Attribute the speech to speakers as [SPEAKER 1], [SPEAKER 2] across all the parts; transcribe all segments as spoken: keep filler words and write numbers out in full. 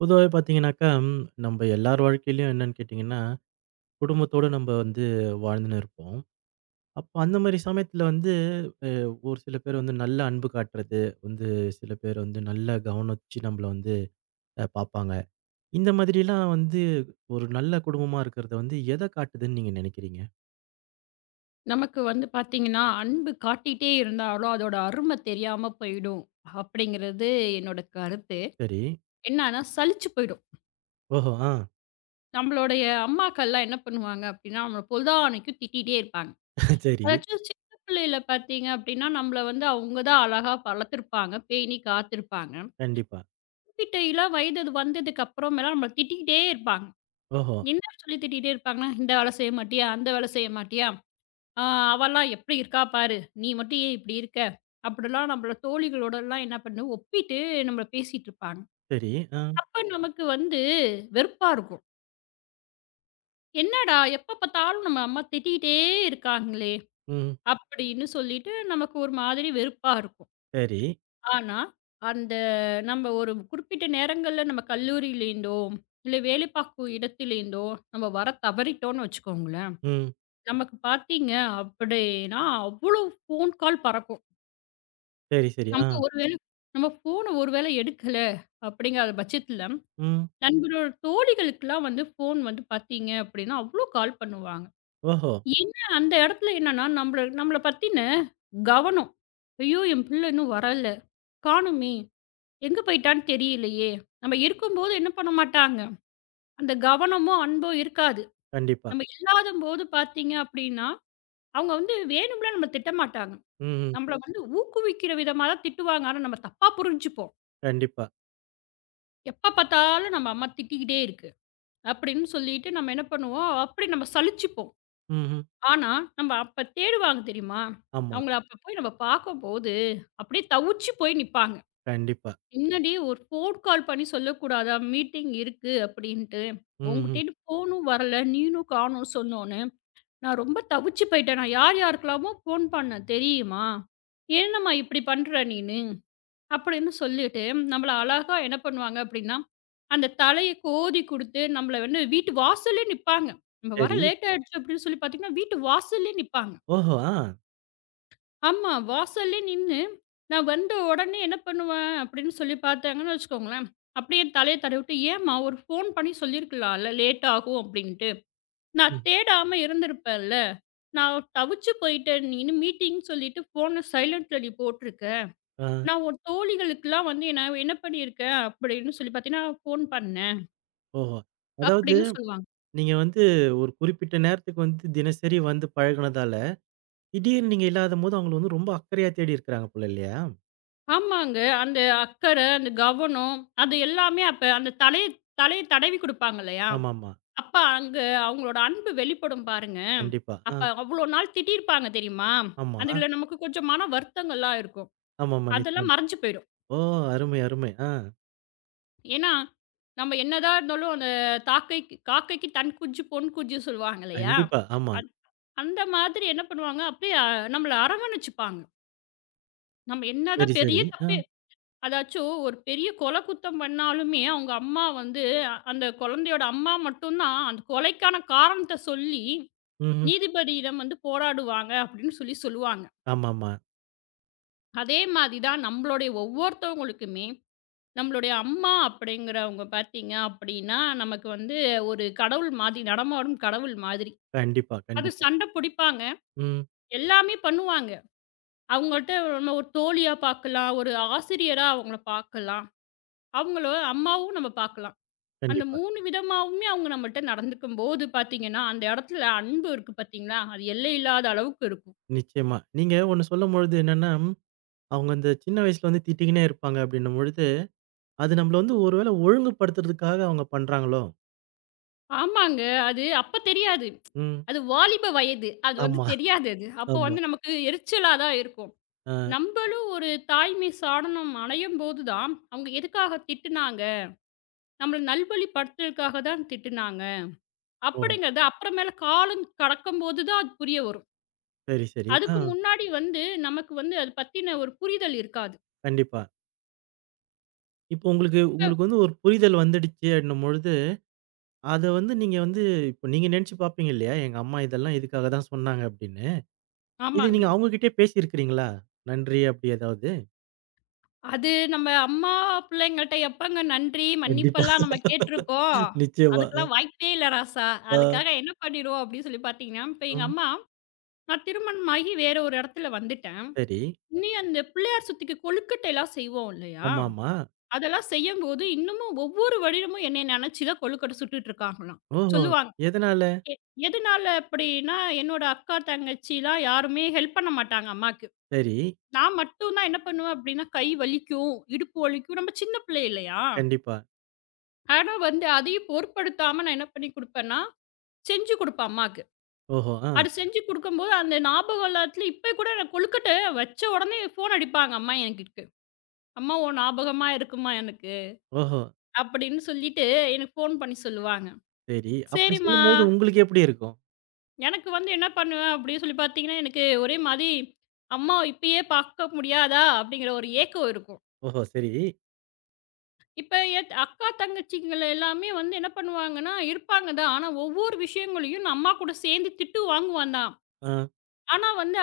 [SPEAKER 1] பொதுவாவே பார்த்தீங்கன்னாக்கா, நம்ம எல்லார் வாழ்க்கையிலும் என்னன்னு கேட்டீங்கன்னா, குடும்பத்தோடு நம்ம வந்து வாழ்ந்துன்னு இருப்போம். அப்போ அந்த மாதிரி சமயத்துல வந்து அ, ஒரு சில பேர் வந்து நல்ல அன்பு காட்டுறது வந்து, சில பேர் வந்து நல்ல கவனிச்சு நம்மள வந்து அ, பாப்பாங்க. இந்த மாதிரி எல்லாம் வந்து ஒரு நல்ல குடும்பமா இருக்குறது வந்து எதைக் காட்டுதுன்னு நீங்க நினைக்கிறீங்க?
[SPEAKER 2] நமக்கு வந்து பாத்தீங்கன்னா, அன்பு காட்டிட்டே இருந்தாலும் அதோட அருமை தெரியாம போயிடும் அப்படிங்கிறது என்னோட கருத்து.
[SPEAKER 1] சரி.
[SPEAKER 2] என்னன்னா, சலிச்சுப் போயிடும்.
[SPEAKER 1] ஓஹோ! ஆ.
[SPEAKER 2] நம்மளோட அம்மாக்கள்லாம் என்ன பண்ணுவாங்க அப்படின்னா, நம்மள பொழுதானைக்கும் திட்டிட்டே இருப்பாங்க.
[SPEAKER 1] சரி.
[SPEAKER 2] எதாச்சும் சின்னப் புள்ளையில பாத்தீங்க அப்படின்னா, நம்மள வந்து அவுங்கதான் அழகா வளர்த்துப்பாங்க. பேணிக்காத்துருப்பாங்க.
[SPEAKER 1] கண்டிப்பா.
[SPEAKER 2] திட்டற வயது வந்ததுக்கு அப்புறம் எல்லாம் நம்மள திட்டிட்டே இருப்பாங்க.
[SPEAKER 1] ஓஹோ!
[SPEAKER 2] என்ன சொல்லித் திட்டிட்டே இருப்பாங்கன்னா, இந்த வேலை செய்ய மாட்டியா? அந்த வேலை செய்ய மாட்டியா? ஆ, அவள்லாம் எப்படி இருக்கா பாரு! நீ மட்டும் ஏன் இப்படி இருக்க? அப்படிலாம் நம்மள தோழிகளோட எல்லாம் என்ன பண்ணு ஒப்பிட்டு நம்மள பேசிட்டு இருப்பாங்க.
[SPEAKER 1] சரி, ஆ.
[SPEAKER 2] அப்ப நமக்கு வந்து வெறுப்பா இருக்கும். "என்னடா, எப்பப் பார்த்தாலும் நம்ம அம்மா திட்டிக்கிட்டே இருக்காங்களே",
[SPEAKER 1] ம்.
[SPEAKER 2] அப்படின்னு சொல்லிட்டு நமக்கு ஒரு மாதிரி வெறுப்பா இருக்கும்.
[SPEAKER 1] சரி.
[SPEAKER 2] ஆனா, அந்த நம்ம ஒரு குறிப்பிட்ட நேரங்கள்ல நம்ம கல்லூரியில இருந்தோ, இல்ல வேலை பார்க்குற இடத்துல இருந்தோ, நம்ம வரத் தவறிட்டோம்னு வச்சுக்கோங்களேன்,
[SPEAKER 1] ம்.
[SPEAKER 2] நமக்கு பாத்தீங்க அப்படின்னா அவ்ளோ ஃபோன் கால் பறக்கும்.
[SPEAKER 1] சரி சரி. ஆ.
[SPEAKER 2] நம்ம ஒரு வேளை நம்ம ஃபோன் ஒருவேளை எடுக்கல அப்படிங்கிற பட்சத்துல,
[SPEAKER 1] ம்.
[SPEAKER 2] நம்மளோட தோழிகளுக்குலாம் வந்து ஃபோன் வந்து பாத்தீங்க அப்படின்னா அவ்வளோ கால் பண்ணுவாங்க.
[SPEAKER 1] ஓஹோ.
[SPEAKER 2] ஏன்னா, அந்த இடத்துல என்னன்னா நம்மள நம்மளப் பத்தின கவனம். "ஐயோ, என் பிள்ளை இன்னும் வரல! காணுமே, எங்க போயிட்டான்னு தெரியலையே!" நம்ம இருக்கும்போது என்ன பண்ணமாட்டாங்க, அந்த கவனமும், அன்பும் இருக்காது.
[SPEAKER 1] கண்டிப்பா.
[SPEAKER 2] நம்ம இல்லாதம்போது பாத்தீங்க அப்படின்னா, அவங்க வந்து வேணும்னுலாம் நம்மள திட்டமாட்டாங்க.
[SPEAKER 1] ம்ஹ்ம்.
[SPEAKER 2] நம்மள வந்து ஊக்குவிக்கிற விதமாத்தான் திட்டுவாங்க. ஆனா நாம தப்பா புரிஞ்சுப்போம்.
[SPEAKER 1] கண்டிப்பா.
[SPEAKER 2] "எப்பப் பாத்தாலும் நம்ம அம்மா திட்டிக்கிட்டே இருக்கு!" அப்படின்னு சொல்லிட்டு நாம என்ன பண்ணுவோம், அப்படி நாம சலிச்சுப்போம்.
[SPEAKER 1] ம்ஹ்ம்.
[SPEAKER 2] ஆனா, நாம அப்ப தேடுவாங்க தெரியுமா,
[SPEAKER 1] ஆமா.
[SPEAKER 2] அவங்கள அப்ப போய் நாம பாக்கும்போது, அப்படியே தவிச்சுப் போய் நிப்பாங்க.
[SPEAKER 1] கண்டிப்பா.
[SPEAKER 2] "என்னடி, ஒரு ஃபோன் கால் பண்ணி சொல்லக்கூடாதா மீட்டிங் இருக்கு அப்படின்னு.
[SPEAKER 1] ம்ஹ்ம்.
[SPEAKER 2] உன்கிட்டயும் ஃபோனும் வரல, நீனும் காணோம் சொன்னொன்னே. நான் ரொம்ப தவிச்சுப் போயிட்டேன். நான் யார் யாருக்குல்லாமோ ஃபோன் பண்ணேன் தெரியுமா? ஏன்னம்மா இப்படிப் பண்ற நீனு?" அப்படின்னு சொல்லிட்டு நம்மள அழகா என்ன பண்ணுவாங்க அப்படின்னா, அந்தத் தலைய கோதிக் கொடுத்து, நம்மள வந்து வீட்டு வாசல்ல நிப்பாங்க, நம்ம வர
[SPEAKER 1] சரி.
[SPEAKER 2] லேட் ஆயிடுச்சு அப்படின்னு சொல்லிப் பாத்தீங்கன்னா, வீட்டு வாசல்லயே நிப்பாங்க.
[SPEAKER 1] ஓஹோ. ஆ.
[SPEAKER 2] ஆமா. வாசல்லே நின்னு, நான் வந்த உடனே என்ன பண்ணுவேன்? அப்படின்னு சொல்லிப் பாத்தாங்கன்னு வச்சுக்கோங்களேன், அப்படியே தலைய தடவி விட்டு, ஏம்மா! ஒரு ஃபோன் பண்ணி சொல்லியிருக்கலான்ல, லேட்டாகும் அப்படின்னுட்டு. நான்
[SPEAKER 1] ம்.
[SPEAKER 2] தேடாம இருந்திருப்பேன் இல்ல. நான் தவிச்சுப் போயிட்டேன், நீ இன்னும் மீட்டிங் சொல்லிட்டு ஃபோன் சைலன்ட்ல நீ போட்டுருக்க.
[SPEAKER 1] ஆ.
[SPEAKER 2] நான் உன் தோழிகளுக்கெல்லாம் வந்து, நான் என்ன பண்ணி இருக்கேன்? அப்படின்னு சொல்லிப் பாத்தீனா, ஃபோன் பண்ணேன்
[SPEAKER 1] ஓஹோ! அதாவது,
[SPEAKER 2] அப்பிடின்னு சொல்லுவாங்க.
[SPEAKER 1] நீங்க வந்து ஒரு குறிப்பிட்ட நேரத்துக்கு வந்து தினசரி வந்து பழகினதால, திடீர்னு நீங்க இல்லாதம்போது அவங்க வந்து ரொம்ப அக்கறையா தேடி இருக்காங்க போல, இல்லையா?
[SPEAKER 2] ஆமாங்க. அந்த அக்கறை, அந்த கவனம், அது எல்லாமே அப்ப அந்தத் தலைய தலைய தடவி கொடுப்பாங்க இல்லையா!
[SPEAKER 1] ஆமா, ஆமா.
[SPEAKER 2] அப்போ அங்க அவுங்களோட அன்பு வெளிப்படும் பாருங்க.
[SPEAKER 1] கண்டிப்பா,
[SPEAKER 2] அப்ப
[SPEAKER 1] அ.
[SPEAKER 2] அவ்ளோ நாள் திட்டி இருப்பாங்க தெரியுமா?
[SPEAKER 1] ஆமா.
[SPEAKER 2] அதுல நமக்குக் கொஞ்சம் மன வருத்தங்கள்லாம் இருக்கும்.
[SPEAKER 1] ஆமா, ஆமா.
[SPEAKER 2] அதெல்லாம்
[SPEAKER 1] நிச்சயமா.
[SPEAKER 2] மறைஞ்சு போயிரும்.
[SPEAKER 1] ஓ! அருமை, அருமை. ஆ.
[SPEAKER 2] ஏன்னா, நம்ம என்னதான் இருந்தாலும், அந்தத் தாக்கைக் "காக்கைக்குத் தன் குஞ்சு பொன் குஞ்சு" சொல்லுவாங்க இல்லையா!
[SPEAKER 1] கண்டிப்பா. ஆமா.
[SPEAKER 2] அத் அந்த மாதிரி என்ன பண்ணுவாங்க? அப்படியே அ நம்மள அரவணைச்சுப்பாங்க. நம்ம
[SPEAKER 1] சரி,
[SPEAKER 2] என்னதான்
[SPEAKER 1] சரி.
[SPEAKER 2] பெரிய
[SPEAKER 1] அ.
[SPEAKER 2] தப்பே அதாச்சும் ஒரு பெரிய கொலைக் குத்தம் பண்ணாலுமே அவங்க அம்மா வந்து, அந்தக் குழந்தையோட அம்மா மட்டும்தான் அந்தக் கொலைக்கான காரணத்தைச் சொல்லி
[SPEAKER 1] ம்ஹ்ம்.
[SPEAKER 2] நீதிபதியிடம் வந்து போராடுவாங்க அப்படின்னு சொல்லிச் சொல்லுவாங்க.
[SPEAKER 1] ஆமாம்மா.
[SPEAKER 2] அதே மாதிரி தான் நம்மளோட ஒவ்வொருத்தங்களுக்குமே, நம்மளோட அம்மா அப்படிங்கிறவங்க பாத்தீங்கன்னா, நமக்கு வந்து ஒரு கடவுள் மாதிரி, நடமாடும் கடவுள் மாதிரி.
[SPEAKER 1] கண்டிப்பா.
[SPEAKER 2] அது
[SPEAKER 1] கண்டிப்பா.
[SPEAKER 2] சண்டை புடிப்பாங்க.
[SPEAKER 1] ம்.
[SPEAKER 2] எல்லாமே பண்ணுவாங்க. அவங்கள்ட்ட நம்மளோட ஒரு தோழியா பாக்கலாம். ஒரு ஆசிரியரா அவங்கள பாக்கலாம். அவங்கள அம்மாவும் நாம பாக்கலாம். அந்த
[SPEAKER 1] கண்டிப்பா.
[SPEAKER 2] மூணு விதமாவுமே அவங்க நம்மள்ட்ட நடந்துக்கும்போது பாத்தீங்கன்னா, அந்த இடத்துல அன்பு இருக்கு பாத்தீங்களா, அது எல்லை இல்லாத அளவுக்கு இருக்கும்.
[SPEAKER 1] நிச்சயமா. நீங்க ஒன்னு சொல்லும்பொழுது என்னன்னா, அவங்க இந்தச் சின்ன வயசுல திட்டிட்டே இருப்பாங்க அப்படின்னு பொழுது, அது நம்மள ஒரு வேலை ஒழுங்குபடுத்தறதுக்காக அவங்க பண்றாங்களோ?
[SPEAKER 2] ஆமாங்க. அது அப்பத் தெரியாது.
[SPEAKER 1] ம்.
[SPEAKER 2] அது வாலிப வயது. அது வந்து
[SPEAKER 1] ஆமா
[SPEAKER 2] தெரியாது அப்போ
[SPEAKER 1] ஆமா.
[SPEAKER 2] வந்து நமக்கு எரிச்சலாதான் இருக்கும்.
[SPEAKER 1] ஆ
[SPEAKER 2] நம்மளும் ஒரு தாய்மை சாடனம் அடையும்போதுதான், அவங்க எதுக்காகத் திட்டுனாங்க. நம்மள நல்வழிப்படுத்துவதற்காகத்தான் திட்டுனாங்க
[SPEAKER 1] ஓ!
[SPEAKER 2] அப்படிங்கிறத, அப்புறம் மேல காலம் கடக்கும்போதுதான் அது புரிய வரும்.
[SPEAKER 1] சரி, சரி.
[SPEAKER 2] அதுக்கு
[SPEAKER 1] ஆ.
[SPEAKER 2] முன்னாடி வந்து நமக்கு வந்து அதைப் பத்தின ஒரு புரிதல் இருக்காது.
[SPEAKER 1] கண்டிப்பா. இப்போ, உங்களுக்கு உங்களுக்கு வந்து ஒரு புரிதல் வந்துடுச்சு அப்படின்னும்போது, அத வந்து நீங்க வந்து இப்ப நீங்க நினைச்சுப் பாப்பீங்க இல்லையா? எங்க அம்மா இதெல்லாம் இதுக்காகத்தான் சொன்னாங்க அப்படின்னு. இத
[SPEAKER 2] ஆமாங்க.
[SPEAKER 1] நீங்க அவங்ககிட்டயே பேசி இருக்கிறீங்களா? நன்றி, அப்படி ஏதாவது?
[SPEAKER 2] அது, நம்ம அம்மா பிள்ளைங்கள்ட்ட எப்பங்க நன்றி,
[SPEAKER 1] கண்டிப்பா.
[SPEAKER 2] மன்னிப்பெல்லாம் நம்ம கேட்டுருக்கோம்?
[SPEAKER 1] நிச்சயமா. அ.
[SPEAKER 2] அதுக்கெல்லாம் வாய்ப்பே இல்ல ராசா.
[SPEAKER 1] ஆ.
[SPEAKER 2] அதுக்காக என்ன பண்ணிருவோம்? அப்படின்னு சொல்லிப் பாத்தீங்கன்னா, இப்ப எங்க
[SPEAKER 1] ம்.
[SPEAKER 2] அம்மா, நான் திருமணமாகி வேற ஒரு இடத்துல வந்துட்டேன்.
[SPEAKER 1] சரி.
[SPEAKER 2] இனி அந்தப் பிள்ளையார் சதுர்த்திக்கு கொழுக்கட்டை எல்லாம் செய்வோம் இல்லையா?
[SPEAKER 1] ஆமாமா.
[SPEAKER 2] அதெல்லாம் செய்யும் போது இன்னமும் ஒவ்வொரு வருடமும் என்னைய நினைச்சுத்தான் கொழுக்கட்டை சுட்டுட்டு இருக்காங்களாம்,
[SPEAKER 1] ஓஹோ.
[SPEAKER 2] சொல்லுவாங்க.
[SPEAKER 1] எதனால?
[SPEAKER 2] எ எதனால அப்படின்னா, என்னோட அக்கா, தங்கச்சிலாம் யாருமே ஹெல்ப் பண்ண மாட்டாங்க, அம்மாக்கு.
[SPEAKER 1] சரி.
[SPEAKER 2] நான் மட்டும் தான் என்ன பண்ணுவேன்? அப்படின்னா, கை வலிக்கும், இடுப்பு வலிக்கும். நம்ம சின்ன பிள்ளை இல்லையா?
[SPEAKER 1] கண்டிப்பா.
[SPEAKER 2] ஆனா, வந்து அதையும் பொருட்படுத்தாம நான் என்ன பண்ணிக் கொடுப்பேன்னா, செஞ்சு கொடுப்பேன் அம்மாக்கு.
[SPEAKER 1] ஓஹோ! ஆ.
[SPEAKER 2] அது செஞ்சு கொடுக்கும் போது அந்த ஞாபகம் எல்லாத்துலயும் இப்ப கூட நான் கொழுக்கட்டை வச்ச உடனே போன் அடிப்பாங்க அம்மா எனக்கு. "அம்மா, உன் ஞாபகமா இருக்கும்மா எனக்கு"
[SPEAKER 1] ஓஹோ.
[SPEAKER 2] அப்படின்னு சொல்லிட்டு எனக்கு போன் பண்ணி சொல்லுவாங்க.
[SPEAKER 1] சரி. அப்படி
[SPEAKER 2] சரிம்மா
[SPEAKER 1] சொல்லும் பொழுது உங்களுக்கு எப்படி இருக்கும்?
[SPEAKER 2] எனக்கு வந்து என்ன பண்ணுவேன் அப்படி சொல்லிப் பார்த்தீங்கனா, எனக்கு ஒரே மாதிரி அம்மா இப்பயே பார்க்க முடியாதா அப்படிங்கிற ஒரு ஏக்கம் இருக்கும்.
[SPEAKER 1] ஓஹோ! சரி.
[SPEAKER 2] இப்ப என் அக்கா தங்கச்சிகள எல்லாமே வந்து என்ன பண்ணுவாங்கன்னா, இருப்பாங்கதான். ஆனா ஒவ்வொரு விஷயங்களையும் நான் அம்மா கூடச் சேர்ந்து திட்டு வாங்குவேன் தான்.
[SPEAKER 1] ஆ.
[SPEAKER 2] ஆனால் வந்து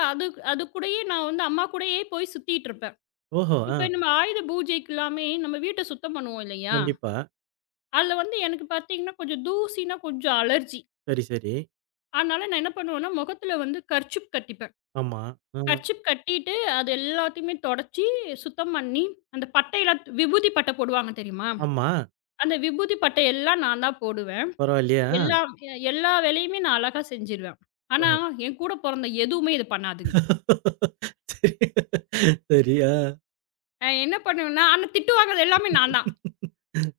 [SPEAKER 2] அதற்குடைய நான் வந்து அம்மா கூடவே போய் சுற்றிட்டு இருப்பேன்.
[SPEAKER 1] ஓஹோ! ஆ.
[SPEAKER 2] இப்பொழுது நாம் ஆயுத பூஜைக்கு எல்லாம் நம்முடைய வீட்டைச் சுத்தம் பண்ணுவோம் இல்லையா?
[SPEAKER 1] கண்டிப்பா.
[SPEAKER 2] அதில் வந்து எனக்குப் பார்த்தீங்கன்னா கொஞ்சம் தூசின்னா கொஞ்சம் அலர்ஜி
[SPEAKER 1] சரி, சரி.
[SPEAKER 2] அதனால நான் என்ன பண்ணுவேன்னா, முகத்தில வந்து கர்சீப் கட்டிப்பேன்.
[SPEAKER 1] ஆமா. ஆ.
[SPEAKER 2] கர்சீப் கட்டிட்டு அது எல்லாவற்றையுமே துடைத்துச் சுத்தம் பண்ணி, அந்தப் பட்டை எல்லாம் விபூதிப் பட்டை போடுவார்கள் தெரியுமா?
[SPEAKER 1] ஆமா.
[SPEAKER 2] அந்த விபூதிப் பட்டை எல்லாம் நான்தான் போடுவேன்.
[SPEAKER 1] பரவாயில்லையா?
[SPEAKER 2] எல்லா எல்லா வேலையையும் நான் அழகாகச் செய்துவிடுவேன். ஆனால் என் கூடப் பிறந்த எதுவுமே இது பண்ணாதுங்க.
[SPEAKER 1] சரி சரியா?
[SPEAKER 2] நான் என்ன பண்ணுவேன்னா, ஆனா திட்டு வாங்குவது எல்லாமே நான்தான்.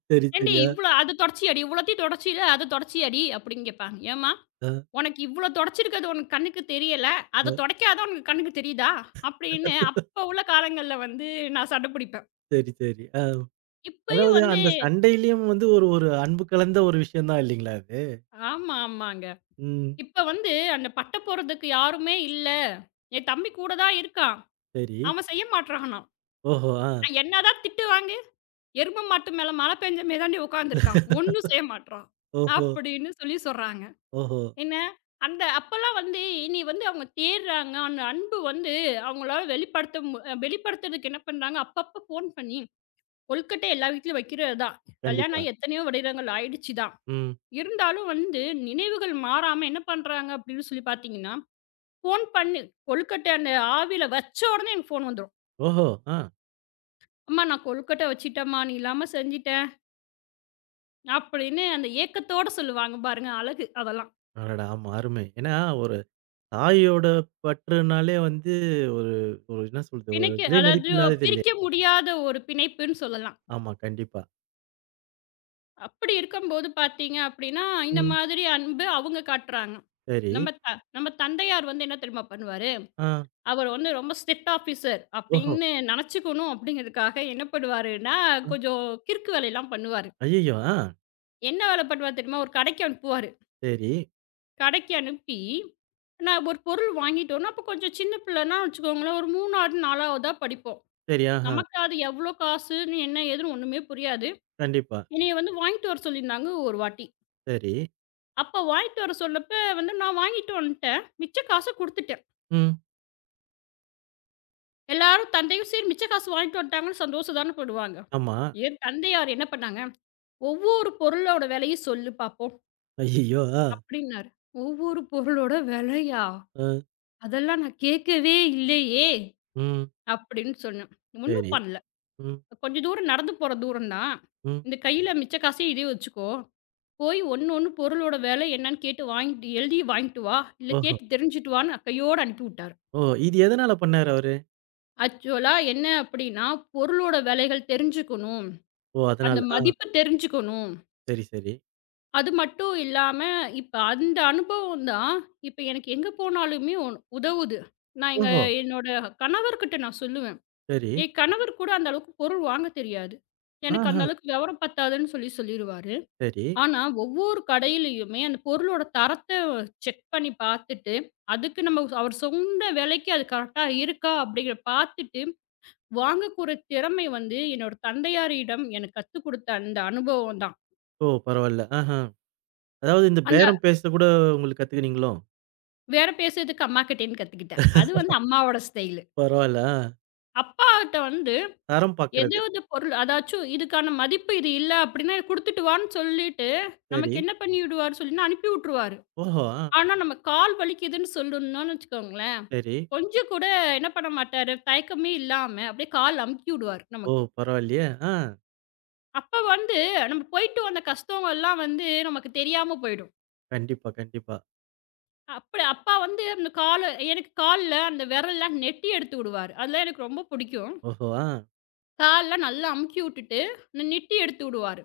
[SPEAKER 1] சரி
[SPEAKER 2] "ஏண்டி,
[SPEAKER 1] சரியா?
[SPEAKER 2] இவ்வளவு அதைத் துடைச்சியாடி, இவ்வளவையும் துடைச்சில, அதைத் துடைச்சியாடி" அப்படின்னு கேட்பாங்க. "ஏம்மா,
[SPEAKER 1] அ.
[SPEAKER 2] உனக்கு இவ்வளவு துடைச்சிருக்கறது உன்னுடைய கண்ணுக்குத் தெரியவில்லை,
[SPEAKER 1] ஆ.
[SPEAKER 2] அதைத் துடைக்காதது தான் உன் கண்ணுக்குத் தெரியுதா?" அப்படின்னு அப்ப உள்ள காலங்கள்ல வந்து நான் சண்டை பிடிப்பேன்.
[SPEAKER 1] சரி, சரி. ஆ.
[SPEAKER 2] இப்பயும்
[SPEAKER 1] அதாவது,
[SPEAKER 2] வந்து
[SPEAKER 1] அந்தச் சண்டையிலும் வந்து ஒரு, ஒரு அன்பு கலந்த ஒரு விஷயம்தான் இல்லீங்களா! அது?
[SPEAKER 2] ஆமா, ஆமாங்க.
[SPEAKER 1] ம்.
[SPEAKER 2] இப்ப வந்து அந்தப் பட்டை போடுறதுக்கு யாருமே இல்ல. என் தம்பி கூடதான் இருக்கான்.
[SPEAKER 1] சரி.
[SPEAKER 2] அவன் செய்ய மாட்றான்னா.
[SPEAKER 1] ஓஹோ. ஆ.
[SPEAKER 2] "நான் என்னதான் திட்டு வாங்கு, எருமை மாட்டு மேல மழை பெஞ்ச மாதிரிதான்டி உக்காந்து இருக்கான். ஒன்னும் செய்ய மாட்றான்"
[SPEAKER 1] ஓஹோ.
[SPEAKER 2] அப்படின்னு சொல்லிச் சொல்றாங்க.
[SPEAKER 1] ஓஹோ.
[SPEAKER 2] என்ன? அந்த அப்பல்லாம் வந்து இனி வந்து அவுங்க தேட்றாங்க. அந்த அன்பு வந்து அவுங்களால வெளிப்படுத்த அ வெளிப்படுத்துறதுக்கு என்ன பண்றாங்க, அப்பப்ப ஃபோன் பண்ணி கொழுக்கட்டை எல்லா வீட்லயும் வைக்கிறதுதான். கல்யாணம்
[SPEAKER 1] கண்டிப்பா.
[SPEAKER 2] ஆயி எத்தனையோ வருடங்கள் ஆயிடுச்சு.
[SPEAKER 1] ம்.
[SPEAKER 2] இருந்தாலும் வந்து நினைவுகள் மாறாம என்ன பண்றாங்க அப்படின்னு சொல்லிப் பார்த்தீங்கன்னா, ஃபோன் பண்ணு, கொழுக்கட்டை அந்த ஆவியில வச்ச உடனே எனக்குப் ஃபோன் வந்துரும்.
[SPEAKER 1] ஓஹோ! ஆ.
[SPEAKER 2] அம்மா நான் கொழுக்கட்டை வச்சிட்டேன்மா! நீ இல்லாம செஞ்சிட்டேன். அப்பிடின்னு அந்த ஏக்கத்தோடு சொல்லுவாங்க பாருங்க! அழகு அதெல்லாம்.
[SPEAKER 1] அடடா! ஆமா, அருமை. ஏன்னா, ஒரு தாயோட பற்றுன்னாலே வந்து ஒரு, ஒரு என்ன சொல்றது, ஒரு
[SPEAKER 2] தினக்கி
[SPEAKER 1] விலைமதிப்பு
[SPEAKER 2] அதாவது
[SPEAKER 1] இல்லாதது இல்லையா?
[SPEAKER 2] பிரிக்க முடியாத ஒரு பிணைப்புன்னு சொல்லலாம்.
[SPEAKER 1] ஆமாம், கண்டிப்பா.
[SPEAKER 2] அப்படி இருக்கும்போது பார்த்தீங்க அப்படின்னா, இந்த
[SPEAKER 1] ம்.
[SPEAKER 2] மாதிரி அன்பு அவங்க காட்டுறாங்க.
[SPEAKER 1] சரி.
[SPEAKER 2] நம்ம த நம்ம தந்தையார் வந்து என்ன தெரியுமா பண்ணுவாரு?
[SPEAKER 1] ஆ.
[SPEAKER 2] அவர் வந்து ரொம்ப ஸ்ட்ரிக்ட் ஆபிசர்
[SPEAKER 1] ஓஹோ.
[SPEAKER 2] அப்படின்னு நினைச்சுக்கணும் அப்படிங்கறதுக்காக என்ன பண்ணுவாருன்னா,
[SPEAKER 1] ஆ.
[SPEAKER 2] கொஞ்சம் கிறுக்கு வேலைலாம் பண்ணுவாரு.
[SPEAKER 1] அய்யய்யோ! ஆஹ்.
[SPEAKER 2] என்ன வேலை பண்ணுவாரு தெரியுமா? ஒரு கடைக்கு அனுப்புவாரு.
[SPEAKER 1] சரி.
[SPEAKER 2] கடைக்கு அனுப்பி, நான் ஒரு பொருள் வாங்கிட்டு வரணும். அப்ப கொஞ்சம் சின்ன பிள்ளைன்னா வச்சுக்கோங்களேன், ஒரு மூணாவது நாலாவது தான் படிப்போம்.
[SPEAKER 1] சரி, ஆஹா.
[SPEAKER 2] நமக்கு அது எவ்வளவு காசுன்னு என்ன? ஏதுன்னு ஒண்ணுமே புரியாது.
[SPEAKER 1] கண்டிப்பா.
[SPEAKER 2] என்னைய வந்து வாங்கிட்டு வர சொல்லிருந்தாங்க, ஒரு வாட்டி.
[SPEAKER 1] சரி.
[SPEAKER 2] அப்ப வாங்கிட்டு வர சொன்னப்ப வந்து, நான் வாங்கிட்டு வந்துட்டேன், மிச்ச காச கொடுத்துட்டேன்.
[SPEAKER 1] ம்.
[SPEAKER 2] எல்லாரும் தந்தையும் சரி மிச்ச காசு வாங்கிட்டு வந்துட்டாங்கன்னு சந்தோஷம் தான படுவாங்க.
[SPEAKER 1] ஆமா.
[SPEAKER 2] என் தந்தையார் என்ன பண்ணாங்க? ஒவ்வொரு பொருளோட விலையும் சொல்லு பாப்போம்!
[SPEAKER 1] அய்யய்யோ! ஆ.
[SPEAKER 2] அப்படின்னாரு. ஒவ்வொரு பொருளோட விலையா?
[SPEAKER 1] ஆ.
[SPEAKER 2] அதெல்லாம் நான் கேக்கவே இல்லையே!
[SPEAKER 1] ம்.
[SPEAKER 2] அப்படின்னு சொன்னேன். ஒண்ணும்
[SPEAKER 1] சரி.
[SPEAKER 2] பண்ணல.
[SPEAKER 1] ம்.
[SPEAKER 2] கொஞ்ச தூரம் நடந்து போற தூரம் தான்.
[SPEAKER 1] ம்.
[SPEAKER 2] இந்த கையில மிச்ச காசையும், இதையும் வச்சுக்கோ. போய் ஒண்ணு ஒண்ணு பொருளோட விலை என்னன்னு கேட்டு வாங்கிட்டு எழுதி வாங்கிட்டு வா! இல்ல
[SPEAKER 1] ஓஹோ.
[SPEAKER 2] கேட்டு தெரிஞ்சிட்டு வான்னு அ கையோட அனுப்பி விட்டாரு.
[SPEAKER 1] ஓ, இது எதனால பண்ணாரு அவரு?
[SPEAKER 2] ஆக்சுவலா என்ன அப்படின்னா, பொருளோட விலைகள் தெரிஞ்சுக்கணும்.
[SPEAKER 1] ஓ அதனால.
[SPEAKER 2] அந்த
[SPEAKER 1] ஆ.
[SPEAKER 2] மதிப்பு தெரிஞ்சுக்கணும்.
[SPEAKER 1] சரி, சரி.
[SPEAKER 2] அது மட்டும் இல்லாம, இப்ப அந்த அனுபவம் தான் இப்ப எனக்கு எங்க போனாலுமே உ உதவுது. நான் எங்க
[SPEAKER 1] ஓஹோ.
[SPEAKER 2] என்னோட கணவர்கிட்ட நான் சொல்லுவேன்.
[SPEAKER 1] சரி.
[SPEAKER 2] என் கணவருக்குக் கூட அந்த அளவுக்குப் பொருள் வாங்கத் தெரியாது. "எனக்கு அந்த
[SPEAKER 1] ஆஹா.
[SPEAKER 2] அளவுக்கு விவரம் பத்தாதுன்னு" சொல்லிச் சொல்லிருவாரு.
[SPEAKER 1] சரி.
[SPEAKER 2] ஆனா, ஒவ்வொரு கடையிலயுமே அந்தப் பொருளோட தரத்தை செக் பண்ணிப் பாத்துட்டு அதுக்கு நம்ம அவர் சொன்ன விலைக்கு அது கரெக்ட்டா இருக்கா அப்படிங்கிறது பாத்துட்டு, வாங்கக்கொற திறமை வந்து என்னோட தந்தையாரிடம் எனக்குக் கத்துக் கொடுத்த அந்த அனுபவம் தான்.
[SPEAKER 1] ஓ, பரவாயில்ல. ஆஹா. அதாவது, இந்தப்
[SPEAKER 2] அந்த
[SPEAKER 1] பேரம் பேசக் கூட உங்களுக்குக் கத்துக்கிட்டீங்களோ?
[SPEAKER 2] பேரம் பேசுறதுக்கு அம்மாகிட்டயிருந்து கத்துக்கிட்டேன். அது வந்து அம்மாவோட ஸ்டைலு.
[SPEAKER 1] பரவாயில்லா. ஆ.
[SPEAKER 2] அப்பாகிட்ட வந்து
[SPEAKER 1] தரம் பார்க்கிறது.
[SPEAKER 2] ஏதாவது பொருள், "அதாச்சும் இதுக்கான மதிப்பு இது இல்ல" அப்படின்னா, "குடுத்துட்டு வான்னு" சொல்லிட்டு நமக்கு
[SPEAKER 1] சரி.
[SPEAKER 2] என்ன பண்ணிவிடுவாருன்னு சொல்லுனா உட்டுருவாரு விட்ருவாறு.
[SPEAKER 1] ஓஹோ. ஆ.
[SPEAKER 2] ஆனா, நம்ம கால் வலிக்குதுன்னு சொல்லணும்னு வச்சுக்கோங்களேன்.
[SPEAKER 1] சரி.
[SPEAKER 2] கொஞ்சம் கூட என்ன பண்ண மாட்டாரு, தயக்கமே இல்லாம அப்படியே கால் அமுக்கி விடுவாரு
[SPEAKER 1] ஓ
[SPEAKER 2] நமக்கு.
[SPEAKER 1] பரவாயில்லையே? ஆ.
[SPEAKER 2] அப்ப வந்து, நம்ம போயிட்டு வந்த கஷ்தங்கள்லாம் வந்து நமக்குத் தெரியாம போயிடும்.
[SPEAKER 1] கண்டிப்பா, கண்டிப்பா.
[SPEAKER 2] அப்படி அப்பா வந்து அந்தக் காலு எனக்குக் கால்ல அந்த விரல் எல்லாம் நெட்டி எடுத்து விடுவாரு. அதெல்லாம் எனக்கு ரொம்ப பிடிக்கும்.
[SPEAKER 1] ஓஹோ! ஆஹ்.
[SPEAKER 2] கால்லாம் நல்லா அமுக்கி விட்டுட்டு, இந்த நெட்டி எடுத்துவுடுவாரு.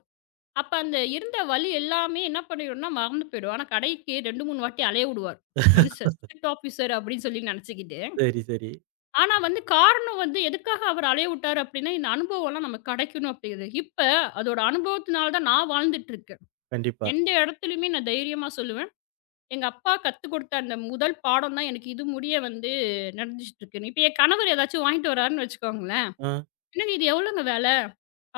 [SPEAKER 2] அப்ப அந்த, இருந்த வலி எல்லாமே என்ன பண்ணிடும்னா, மறந்து போயிடும். ஆனா, கடைக்கு ரெண்டு, மூணு வாட்டி அலைய உடுவார், மனுஷர். ஸ்டிரிக்ட் ஆஃபிசர் அப்படின்னு சொல்லி நெனைச்சுக்கிட்டு.
[SPEAKER 1] சரி, சரி.
[SPEAKER 2] ஆனா வந்து, காரணம் வந்து, எதுக்காக அவர் அலைய உட்டார்? அப்படின்னா, இந்த அனுபவம் எல்லாம் நமக்குக் கிடைக்கணும் அப்படிது இப்ப, அதோட அனுபவத்துனாலதான் நான் வாழ்ந்துட்டு இருக்கேன்.
[SPEAKER 1] கண்டிப்பா.
[SPEAKER 2] எந்த இடத்துலயுமே நான் தைரியமா சொல்லுவேன். எங்க அப்பா கத்து கொடுத்த அந்த முதல் பாடம் தான் எனக்கு இது முடிய வந்து [unintelligible] இருக்கு. இப்ப என் கணவர் எதாச்சும் வாங்கிட்டு வர்றாருன்னு வச்சுக்கோங்களேன்,
[SPEAKER 1] ஆஹ்.
[SPEAKER 2] "என்னங்க, இது எவ்ளோங்க விலை?"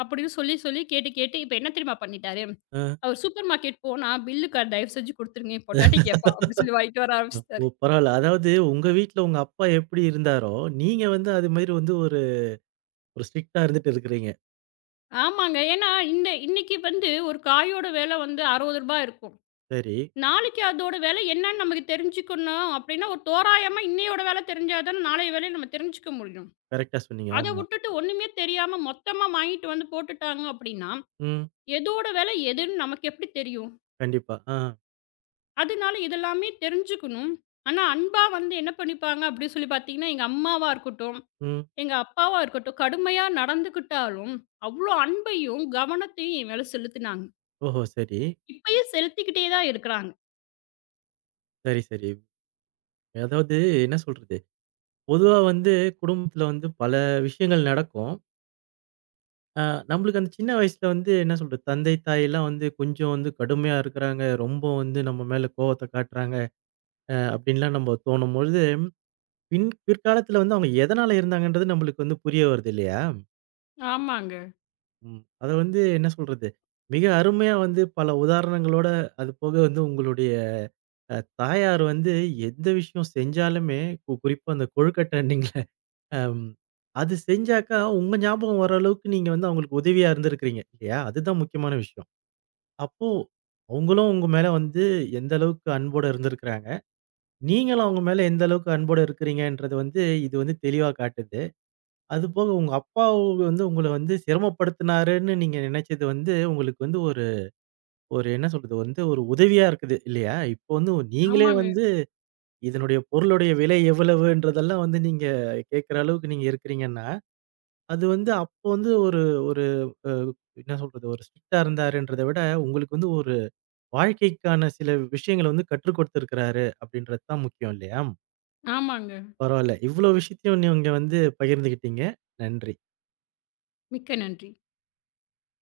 [SPEAKER 2] அப்படின்னு சொல்லிச் சொல்லி, கேட்டு கேட்டு இப்ப என்ன தெரியுமா பண்ணிட்டாரு?
[SPEAKER 1] ஆஹ்.
[SPEAKER 2] அவர் சூப்பர் மார்கெட் போனா பில் க தயவு செஞ்சு குடுத்துருங்க, என் பொண்டாட்டி கேப்பா, அப்படின்னு சொல்லி வாங்கிட்டு வர
[SPEAKER 1] ஓ,
[SPEAKER 2] ஆரம்பிச்சிட்டாரு.
[SPEAKER 1] பரவாயில்ல! அதாவது, உங்க வீட்ல உங்க அப்பா எப்படி இருந்தாரோ, நீங்க வந்து அது மாதிரி வந்து ஒரு ஒரு ஸ்டிரிக்ட்டா இருந்துட்டு இருக்கிறீங்க.
[SPEAKER 2] ஆமாங்க. ஏன்னா, இந்த இன்னைக்கு வந்து ஒரு காயோட விலை வந்து அறுபது ரூபாய் இருக்கும்.
[SPEAKER 1] சரி.
[SPEAKER 2] நாளைக்கு அதோட விலை என்னன்னு நமக்குத் தெரிஞ்சுக்கணும் அப்படின்னா, ஒரு தோராயமா இன்னையோட விலை தெரிஞ்சாதானே, நாளைய விலை நம்ம தெரிஞ்சுக்க முடியும்.
[SPEAKER 1] கரெக்டா சொன்னீங்க.
[SPEAKER 2] அதை
[SPEAKER 1] ஆமா.
[SPEAKER 2] விட்டுட்டு, ஒண்ணுமே தெரியாம மொத்தமா வாங்கிட்டு வந்து போட்டுட்டாங்க அப்படின்னா,
[SPEAKER 1] ம்.
[SPEAKER 2] எதோட விலை எதுன்னு நமக்கு எப்படி தெரியும்?
[SPEAKER 1] கண்டிப்பா. ஆஹ்.
[SPEAKER 2] அதனால இது எல்லாமே தெரிஞ்சுக்கணும். ஆனா அன்பா வந்து என்ன பண்ணிப்பாங்க அப்படின்னு சொல்லிப் பார்த்தீங்கன்னா, எங்க அம்மாவா இருக்கட்டும்,
[SPEAKER 1] ம்.
[SPEAKER 2] எங்க அப்பாவா இருக்கட்டும் கடுமையா நடந்துக்கிட்டாலும் அவ்வளவு அன்பையும் கவனத்தையும் என் மேல செலுத்துனாங்க.
[SPEAKER 1] ஓஹோ! சரி.
[SPEAKER 2] இப்பயும் செலுத்திக்கிட்டே தான் இருக்காங்க.
[SPEAKER 1] சரி, சரி. அதாவது என்ன சொல்றது? பொதுவா வந்து குடும்பத்துல வந்து பல விஷயங்கள் நடக்கும். ஆ, நம்பளுக்கு அந்தச் சின்ன வயசுல வந்து என்ன சொல்றது தந்தை, தாய் எல்லாம் வந்து கொஞ்சம் வந்து கடுமையா இருக்காங்க. ரொம்ப வந்து நம்ம மேல கோபத்தை காட்டுறாங்க அப்படின்னு எல்லாம் நம்ம தோணும் போது பின் பிற்காலத்தில் வந்து அவங்க எதனால இருந்தாங்கன்றது நம்மளுக்கு வந்து புரிய வருது இல்லையா?
[SPEAKER 2] ஆமாங்க.
[SPEAKER 1] ம், அதை வந்து என்ன சொல்றது மிக அருமையா வந்து பல உதாரணங்களோட, அது போக வந்து உங்களுடைய தாயார் வந்து எந்த விஷயம் செஞ்சாலுமே, குறிப்பா அந்தக் கொழுக்கட்டணீங்கள்ல அது செஞ்சாக்கா உங்க ஞாபகம் வர்ற அளவுக்கு நீங்க வந்து அவங்களுக்கு உதவியா இருந்திருக்கிறீங்க இல்லையா? அதுதான் முக்கியமான விஷயம். அப்போ அவங்களும் உங்க மேல வந்து எந்த அளவுக்கு அன்போட இருந்திருக்கறாங்க, நீங்களும் அவங்க மேல எந்த அளவுக்கு அன்போட இருக்கிறீங்கன்றத வந்து இது வந்து தெளிவா காட்டுது. அது போக உங்க அப்பா வந்து உங்களை வந்து சிரமப்படுத்தினாருன்னு நீங்க நினைச்சது வந்து உங்களுக்கு வந்து ஒரு ஒரு என்ன சொல்றது? வந்து ஒரு உதவியா இருக்குது இல்லையா? இப்ப வந்து நீங்களே
[SPEAKER 2] ஆமாங்க.
[SPEAKER 1] வந்து இதனுடைய பொருளுடைய விலை எவ்வளவுன்றதெல்லாம் வந்து நீங்கக் கேக்குற அளவுக்கு நீங்க இருக்கிறீங்கன்னா, அது வந்து அப்ப வந்து ஒரு ஒரு என்ன சொல்றது ஒரு ஸ்ட்ரிக்டா இருந்தார்ன்றதை விட உங்களுக்கு வந்து ஒரு வாழ்க்கைக்கான சில விஷயங்களை வந்து கற்றுக் கொடுத்திருக்காரு அப்படின்றது தான் முக்கியம் இல்லையா?
[SPEAKER 2] ஆமாங்க.
[SPEAKER 1] பரவாயில்ல. இவ்வளவு விஷயத்தையும் நீங்க வந்து பகிர்ந்துக்கிட்டீங்க. நன்றி.
[SPEAKER 2] மிக்க நன்றி.